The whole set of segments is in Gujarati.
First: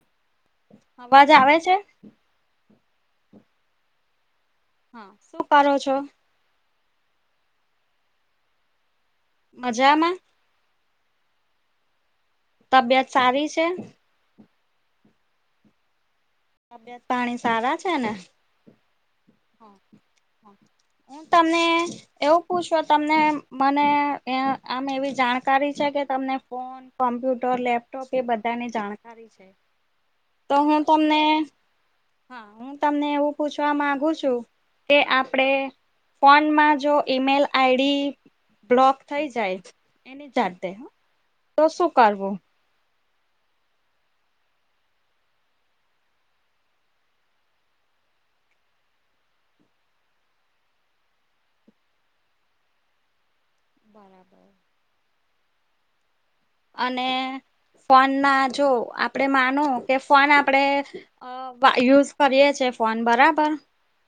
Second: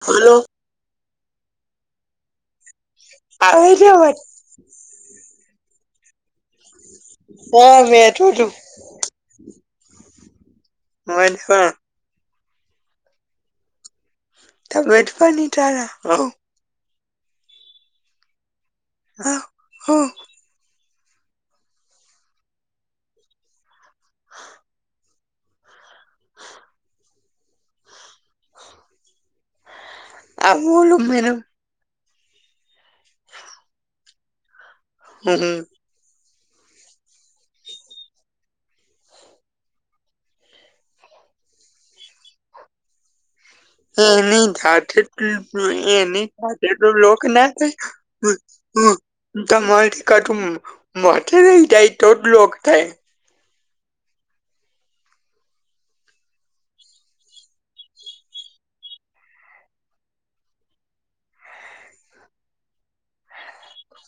હલો. અવાજ આવે છે? [unintelligible] હા શું કરો છો? [unintelligible] મજામાં. મહેસાણા. તબિયત સારી છે. તમેચપ ની ઘારા હલો. તબિયત પાણી સારા છે ને હઉ હઉ હું તમને. એવું પૂછો તમને મને આમ એવી જાણકારી છે કે તમને ફોન કોમ્પ્યુટર લેપટોપ એ બધાની જાણકારી છે. તો હું તમને [unintelligible] હા હું તમને એવું પૂછવા માંગુ છું કે આપડે હમ ફોનમાં જો ઈમેલ આઈડી બ્લોક થઈ જાય એની જાતે તો શું કરવો. એની જાતે એની જાતેટ લોક ના થતાં. હ હ [unintelligible] મથે નહી થાય તો જ લોક થાય. બરાબર. અને ફોન ના જો આપડે માનો કે ફોન આપડે આ વાયુઝ કરીએે ફોન બરાબર.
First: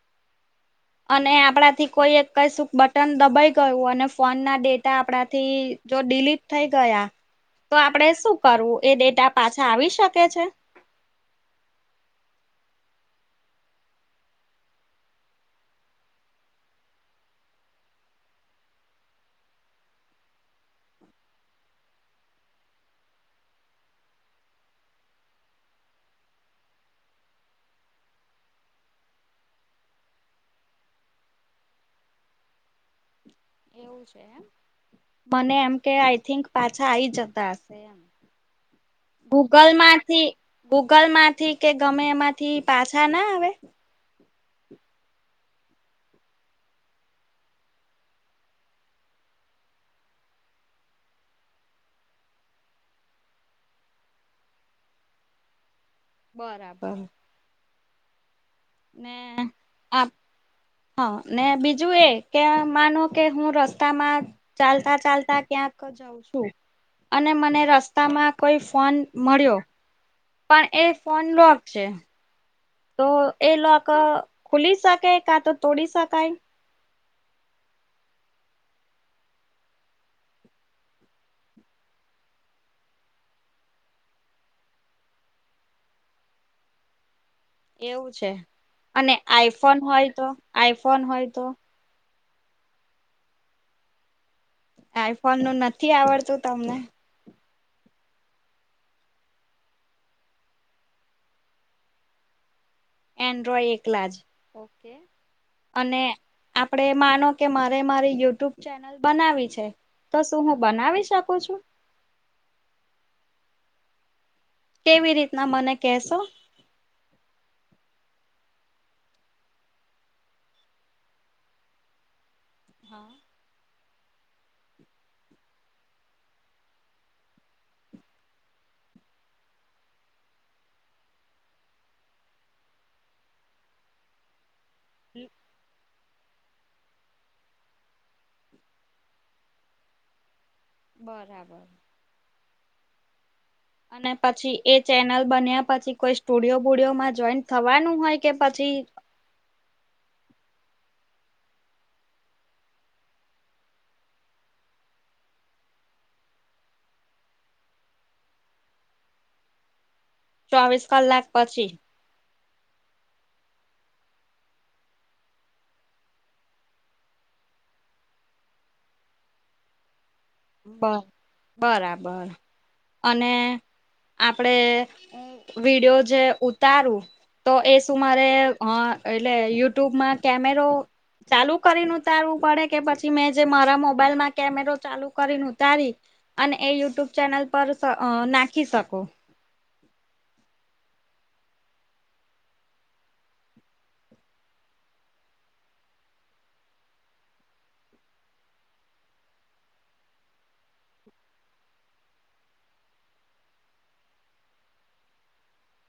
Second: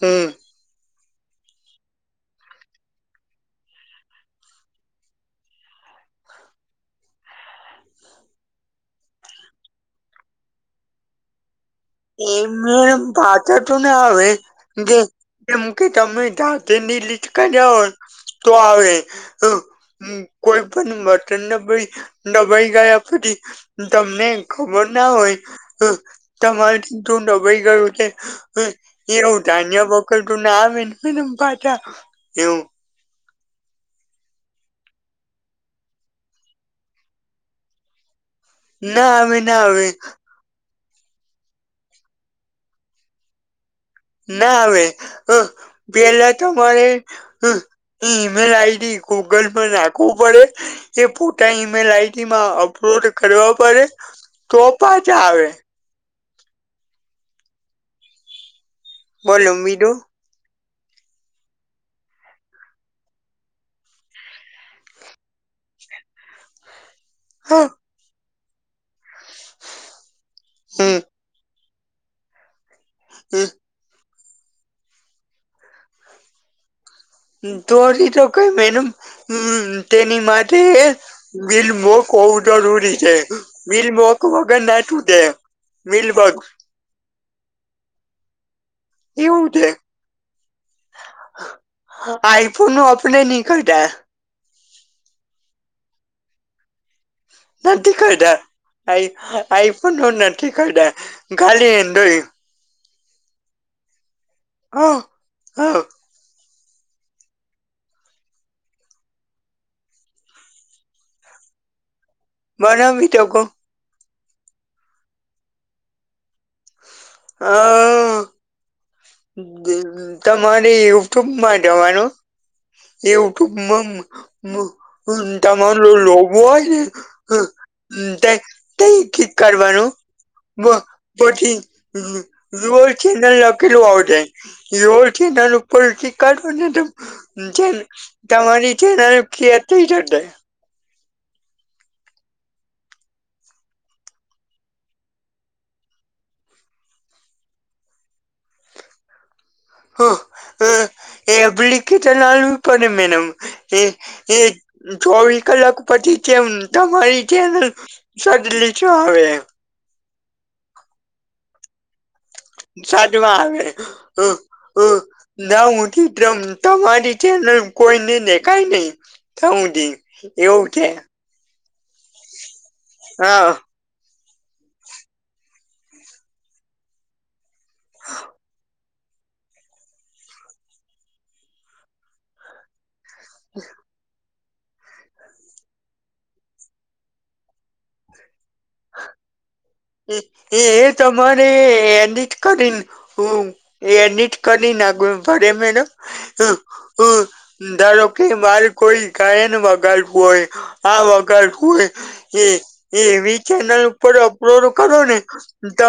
હમ. અને આપણાથી કોઈ એક કઈ શું બટન દબાઈ ગયું અને ફોન ના ડેટા આપણાથી જો ડીલીપ થઈ ગયા. તો આપડે શું કરવું એ ડેટા પાછા આવી શકે છે. એમને પાછાને આવે જે એમ કે તમે ધાતેની લીસ્ટ ક જાવ તો આવે કોઈ પણ મર્તન દબ દબાઈ ગયા પછી તમને ખબર ના હોય તમારેથી તું દબાઈ ગયું છે. એવું તન્યા બકલ તું ના આવે પાછા એવું. એવું છે મને એમ કે આઈ થિંક પાછા આઈ જતા હશે એમ. ના આવે ના ગૂગલ આવે માંથી. ગૂગલ માંથી કે ગમે એમાંથી પાછા ના આવે. ના આવે હ પેલા તમારે. હઅ ઈમેલ આઈડી ગૂગલ પર નાખવું પડે જે ફોટા ઈ-મેલ આઈડીમાં અપલોડ કરવા પડે તો પાછા આવે. બરાબર. ને બોલો બીજું આ હા, ને બીજું એ કે માનો કે હું રસ્તામાં ચાલતા ચાલતા ક્યાંક જઉં શું અને મને હા રસ્તામાં કોઈ ફોન મળ્યો પણ એ હમ્મ ફોન લોક છે. તો એ હમ્મ લોક ખુલી શકે કા તો તોડી શકાય? તોડી તોકાય મેડમ તેની માટે બિલ મોક હોવું જરૂરી છે મિલ મોક વગર નાટુંટે વીલબર્ગ એવું છે અને એવું છે આઈફોન હોય તો આઈફોન હોય તો આઈફોન નું આપણે ની કઢ્યા આઈફોન નું નથી આવડતું તમને [unintelligible] આઈ આઈ ફોન નો નથી કતા ખાલી એન્ડ્રોઇડ એન્ડ્રોય એકલા જ ઓકે હા હા અને આપડે માનો કે મારે મારી યુટ્યુબ ચેનલ બનાવી છે તો શું હું બનાવી શકું છું બનાવી તકો. કેવી રીતના મને કહેશો હઅ તમારે યુટ્યુબમાં જવાનું હા એવુ તું મમ મ તમારો લોગો હોયને [unintelligible] કરવાનું બ પછી રો ચેનલ લખલું હોવ [unintelligible] [unintelligible] બરાબર. અને પછી એ ચેનલ બન્યા પછી કોઈ સ્ટુડિયો બુડિયોમાં જોઈન થવાનું હોય કે પછી [inaudible] [unintelligible] ચોવીસ કલાક પછી તેમ તમારી ચેનલ [unintelligible] આવે ચોવીસ કલાક પછી સાજમાં આવે ના ઉધી તમ તમારી ચેનલ કોઈને દેખાય નઈ તા હુધી. એવું છે બરાબર અને હા આપડે વિડિયો જે ઉતારું તો એ શું મારે હઅ એટલે યુટ્યુબમાં કેમેરો ચાલુ કરીન ઉતારવું પડે કે પછી મેં જે મારા મોબાઈલમાં કેમેરો ચાલુ કરીન ઉતારી અન એ યુટ્યુબ ચેનલ પર સ ના ખી શકો. એ એ તમારે એડિટ કરી [unintelligible] એડિટ કરી નાખવા પરે મેડમ ધારો કે મારે કોઈ ગાયન વગાડવું હોય આ વગાડવું હોય એ એવી ચેનલ ઉપર અપલોડ કરો ને તો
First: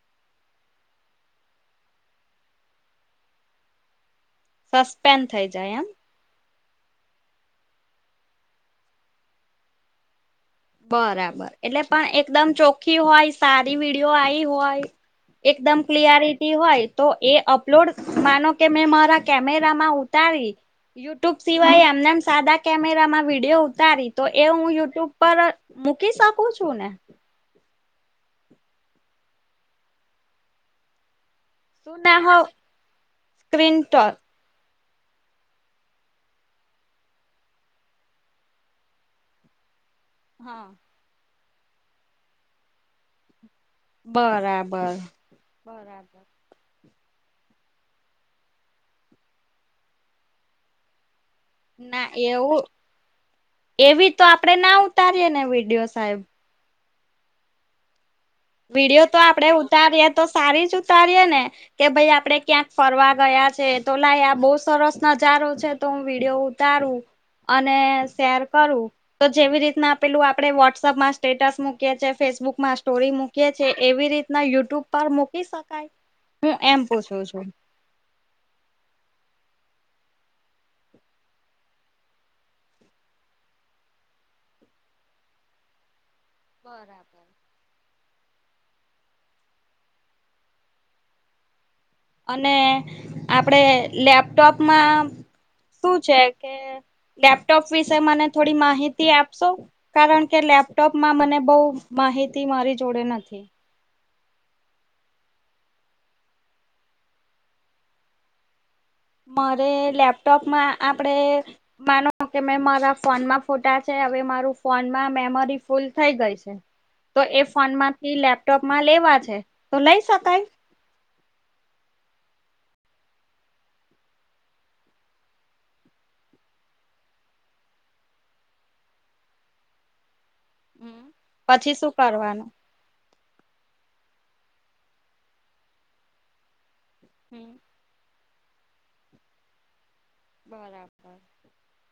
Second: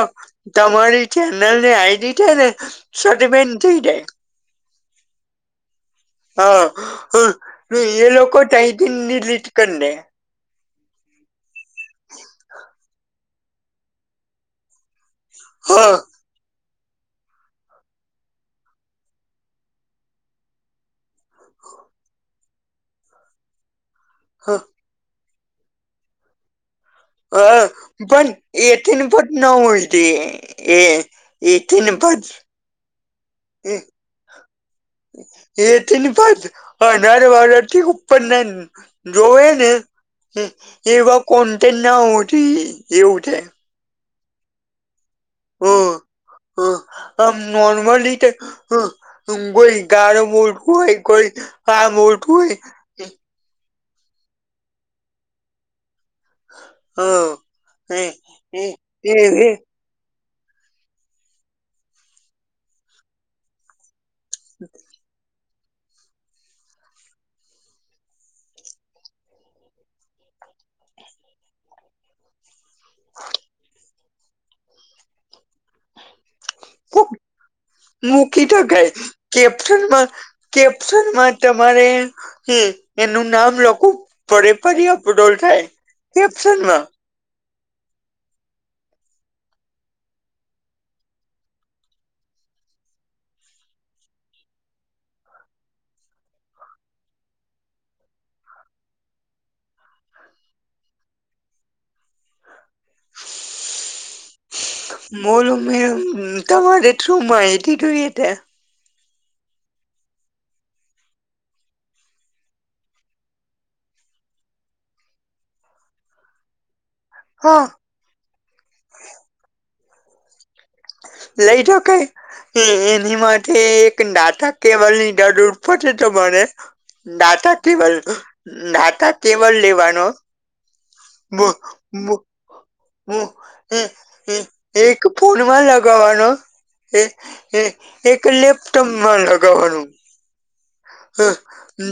તમારી ચેનલ ની આઈડી છે ને સટફેન થઈ જાય સસ્પેન્ડ થઈ જાય એમ. હા હ એ લોકો ટાાઈટિનની લીટ કરીને બરાબર એટલે પણ એકદમ ચોખ્ખી હોય સારી વિડીયો આઈ હોય. એકદમ હા ક્લિયારિટી હોય. તો એ અપલોડ માનો કે મેં મારા કેમેરામાં ઉતારી યુટ્યુબ સિવાય એમનેમ સાદા કેમેરામાં વિડીયો ઉતારી. તો એ હું યુટ્યુબ પર મૂકી શકું છું ને હ પણ એથીને પટ ન ઉલતી એ. એથી ને શું ના ફચ. હો સ્ક્રીન ટોક. [unintelligible] જોવે ને હા એવા કોન્ટેન્ટ ના હોતી એવું છે. બરાબર બરાબર. હ આ નોર્મલી તે હ ના [unintelligible] એવું એવી તો આપડે ના ઉતારીયએ ને વિડિયો સાહેબ. હા એ વિડીયો તો આપડે એ ઉતારીએ તો સારી જ ઉતારીએ ને કે ભાઈ આપડે ક્યાંક ફરવા ગયા છે. તો લાયા બો સરસ નજારો છે તો હું વિડીયો ઉતારું અને શેર કરું. તો જેવી રીતના આપેલું આપડે વોટ્સઅપમાં સ્ટેટસ મૂકીએ છીએ ફેસબુકમાં સ્ટોરી મૂકી છે એવી રીતના યુટ્યુબ પર મૂકી શકાય હું એમ પૂછું છું. મૂકી થકાય કેપ્શનમાં કેપ્શનમાં તમારે હ એનું નામ લખું [unintelligible] બરાબર અને આપડે લેપટોપમાં શું છે કે લેપટોપ વિશે મને થોડી માહિતી આપશો? કારણ કે લેપટોપમાં મને બઉ માહિતી મારી જોડે નથી. બોલો મેમ તમારે શું માહિતી જોઈ તે? મારે લેપટોપમાં આપડે માનો કે મે મારા ફોનમાં ફોટા છે હવે મારું ફોનમાં મેમરી ફૂલ થઈ ગઈ છે. તો એ હા ફોનમાંથી લેપટોપમાં લેવા છે. તો લઈ શકાય? લઈ થકાઇ. એની માટે એક ડાટા કેબલની જરૂર પડે તમારે. ડાટા કેબલ ડાટા કેબલ લેવાનો પછી શું કરવાનું [unintelligible] [unintelligible] એક ફોનમાં લગાવવાનો એ એ એક લેપટોપમાં લગાવવાનું. બરાબર હ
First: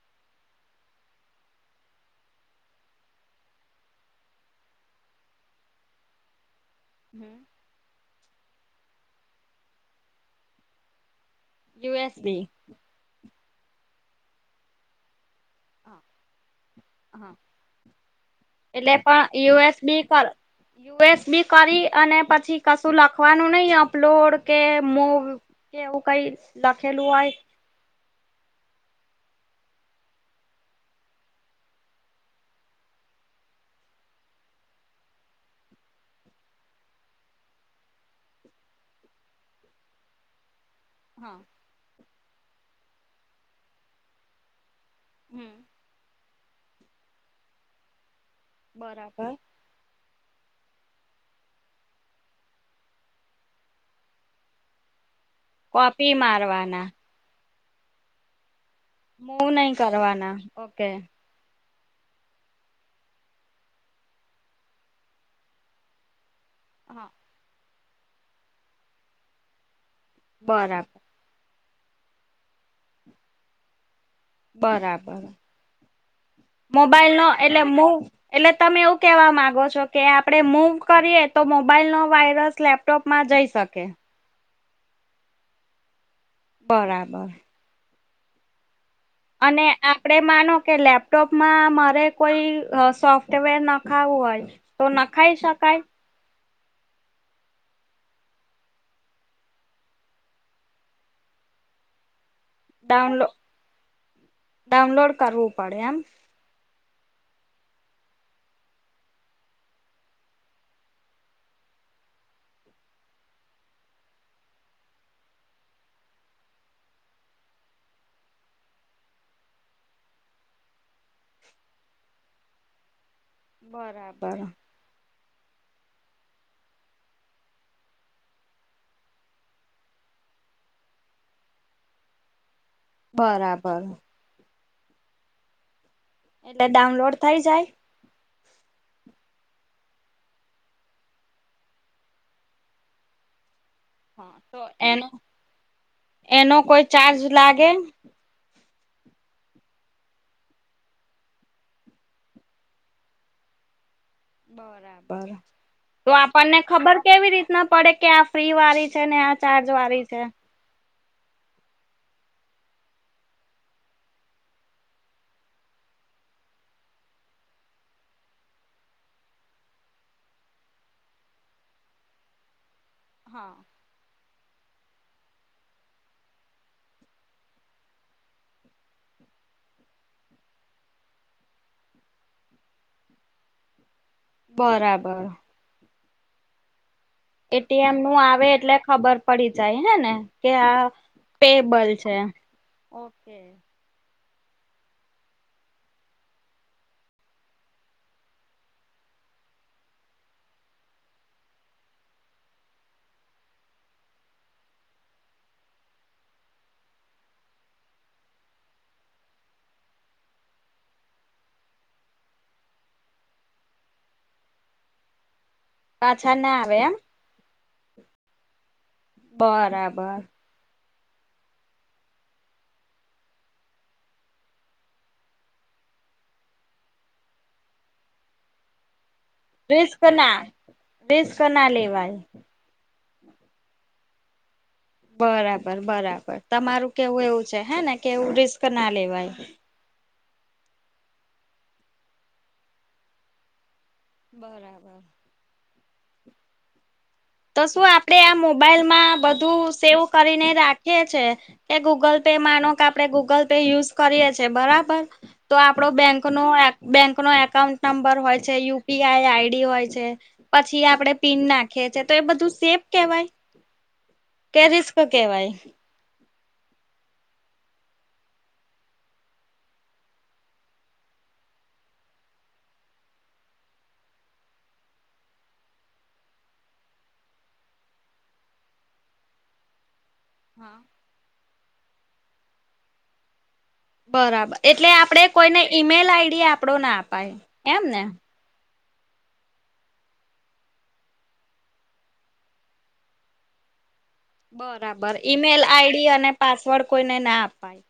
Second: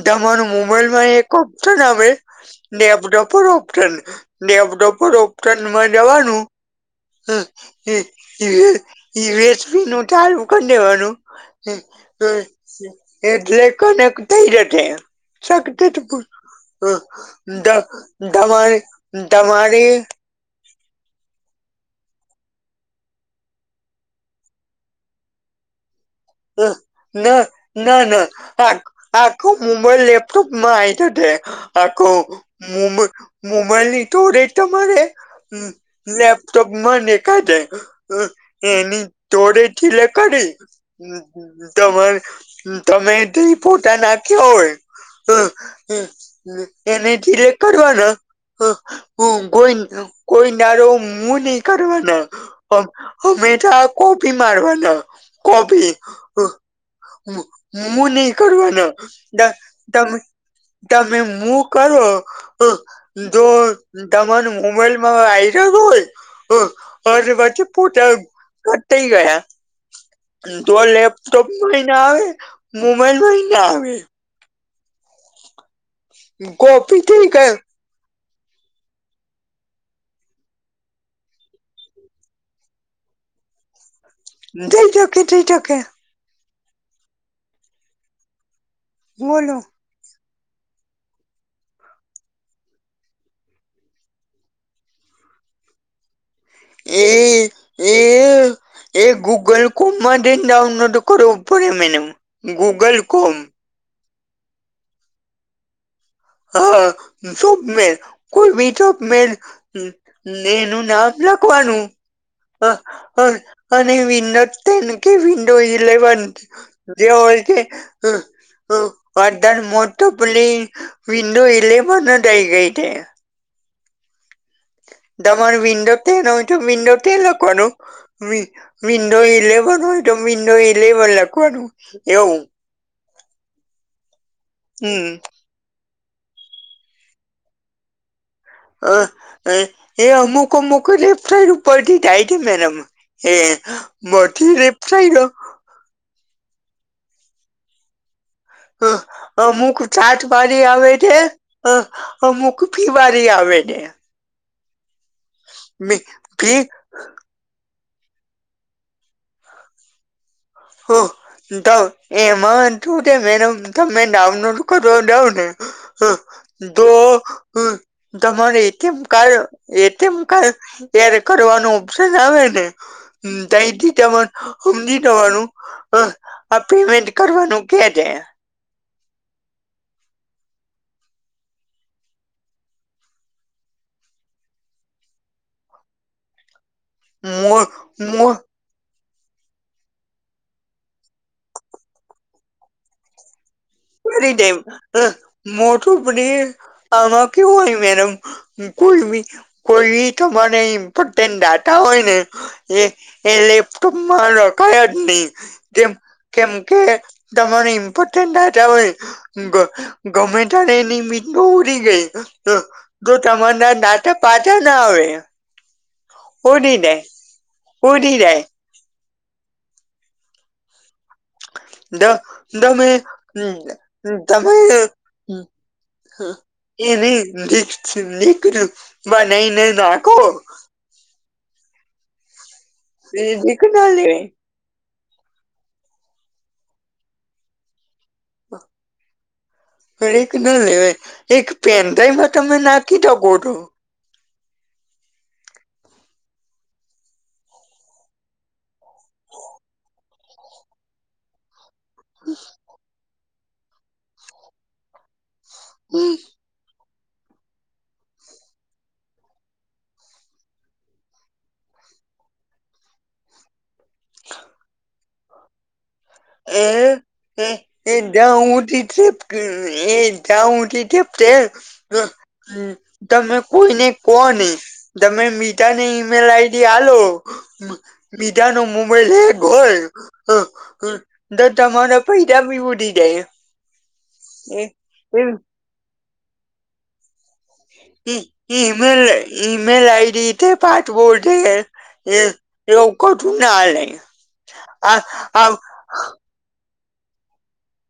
તમાર મોબાઈલમાં એક ઓપ્શન આવે લેપટોપ પર ઓપ [unintelligible] ડેપડોપ ઓપનમાં જવાનું હ [unintelligible] વેચવા નું ચાલું કરી દેવાનું હ યુએસબી હ એટલે કનેક્ટ થઈ જશે. હા [inaudible] તમારી એટલે પણ તમારી યુએસબી કર યુએસબી કરી અને પછી કશું લખવાનું નઈ અપલોડ કે મો કેવું કઈ? અ લખેલું હોય ના ના ના આ આખો મોબાઈલ લેપટોપમાં આઇ જતે આખો. મોબ મોબાઇલની જોડે તમારે લેપટોપમાં ને કાજે. હ એની જોડે સિલેક્ટ કરી હા તમા તમે ત ફોટા નાખ્યા હોય. હમ એને ધીરે કરવાના [unintelligible] હ હ બરાબર બોયન કોઈ નારો મુું નહી કરવાના, હમેશા કોપી મારવાના. કોપી, મૂવ નહી કરવાના. ત મૂવ નહી તમે કરવાના ઓકે તમે મૂવ કરો જો તમાને મોબાઈલમાં વાઇરસ હોય હા [inaudible] વછ પૂટા કતા ગયા. જો બરાબર લેપટોપમાંય ના આવે મોબાઈલ માય ના આવે. બરાબર. કોપી મોબાઈલ નો થઈ ગયો એટલે મો એટલે તમે એવું કેવા માંગો છો કે આપડે મૂવ કરીએ તો મોબાઈલ નો વાયરસ લેપ ટોપમાં જઈ શકે? જઈ શકે જઇ શકે. બરાબર. બોલો અને આપડે માનો કે લેપટોપમાં મારે કોઈ સોફ્ટવેર નખાવું હોય તો નખાય શકાય? એ એ એ ગૂગલ ક્રોમમાં જઈને ડાઉનલોડ કરવું પડે madam Google download Chrome. Download કરવું પડે એમ? હા સપમેલ કોઈ બીમેલ એનું નામ લખવાનું હા અને વિન્ડો ટેન કે વિન્ડો ઇલેવન જે હોય તે વાધણ મોતો પલી વિંડો ઇલેવન જ આઈ જાય છે. બરાબર. તમાર વિન્ડો ટેન હોય તો વિન્ડો ટેન લખવાનુ વી વિન્ડો ઇલેવન હોય તો વિંડો ઇલેવન લખવાનુ એવુ બરાબર હમ્મ એટલે ડાઉનલોડ થઈ જાય. હ એ અમુક અમુક જ વેબસાઇડ ઉપરથી થાય છે મેડમ હે હા તો એનો એનો કોઈ ચાર્જ લાગે હ અ અમુક ચાત પાડી આવે છે. અમુક ફીવારી આવે ને બરાબર તો આપણને ફી ખબર કેવી રીતે ના પડે કે આ ફ્રી વાળી છે ને આ ચાર્જ વાળી છે. હા તો એમાંશું છે મેડમ તમે ડાઉનલોડ કરવા જાઓ ને હ તો હ તમારે ATM card ATM card add કરવાનું ઓપ્શન આવે ને હા તો થી તમારે સમજી જવાનુ હ આ પેમેન્ટ કરવાનું કે જે બરાબર મો એટીએમ નું મો આવે એટલે ખબર પડી જાય હે ને કે આ પેબલ છે ઓકે કરી દેમ મોટું [unintelligible] આમાં કેવુ હોય મેડમ કોઈમી કોઈમી તમારે ઇમ્પોર્ટેન્ટ ડાટા હોય ને એ એ લેપટોપ માં રખાય જ નહી કેમ કેમ કે તમારે ઇમ્પોર્ટન્ટ ગમે ત્યારે એની મીટ ઉરી ગઈ જો તમાને નાટક પાછા ના આવે પાછા પ ના આવે દી એમ દે પડી દે બરાબર દ તમે તમે હા એ નહી નકપ બ નહી વસ કના વસ કના લેવાય ત દીખના બરાબર બરાબર તમારું કેવું એવુ છે, હે ને કે એવું રિસ્ક ના લેવાય. હ એક ના લેવા એક પેનડાાઈમાં તમે નાખી દો ગોટુ બરાબર તો શું આપડે આ મોબાઈલ માં બધું સેવ કરીને રાખીએ છે. એ ગૂગલ પે માનો કે આપડણે ગૂગલ પે યુઝ કરીયે છીએ બરાબર તો આપડો બેંકનો બેંકનોો એકાઉન્ટ નંબર હોય છે યુપી આઈ આઈડી હોય છે. પછી આપડે પીન નાખીએી તો એ બધું સેફ કેવાય કે રિસ્ક કેવાય એ એ જાઉીપ એ જાઉથી પ હ તમે કોઈ નને કોહ નહી તમે મીઠા ને ઈમેલ આઈડી આલો મીઠા ન મોબાઈલ હોય. હા હ તો તમારા પૈદા બી ઉધી જાય. બરાબર એટલે આપડે એ કોઈને ઈમેલ આઈડી આપડો ના અપાય એમ ને ઇમેલ ઇમેલ આઈડી તે પાઠ બોર્ડ [inaudible] બરાબર ઈમેલ આઈડી અને પાસવર્ડ કોઈને ના અપાય.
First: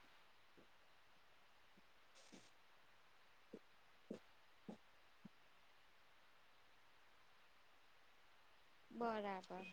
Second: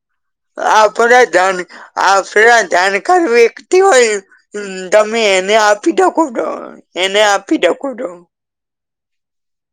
[inaudible] હોય હમ તમે એને આપી [inaudible] એને આપી [inaudible] બરાબર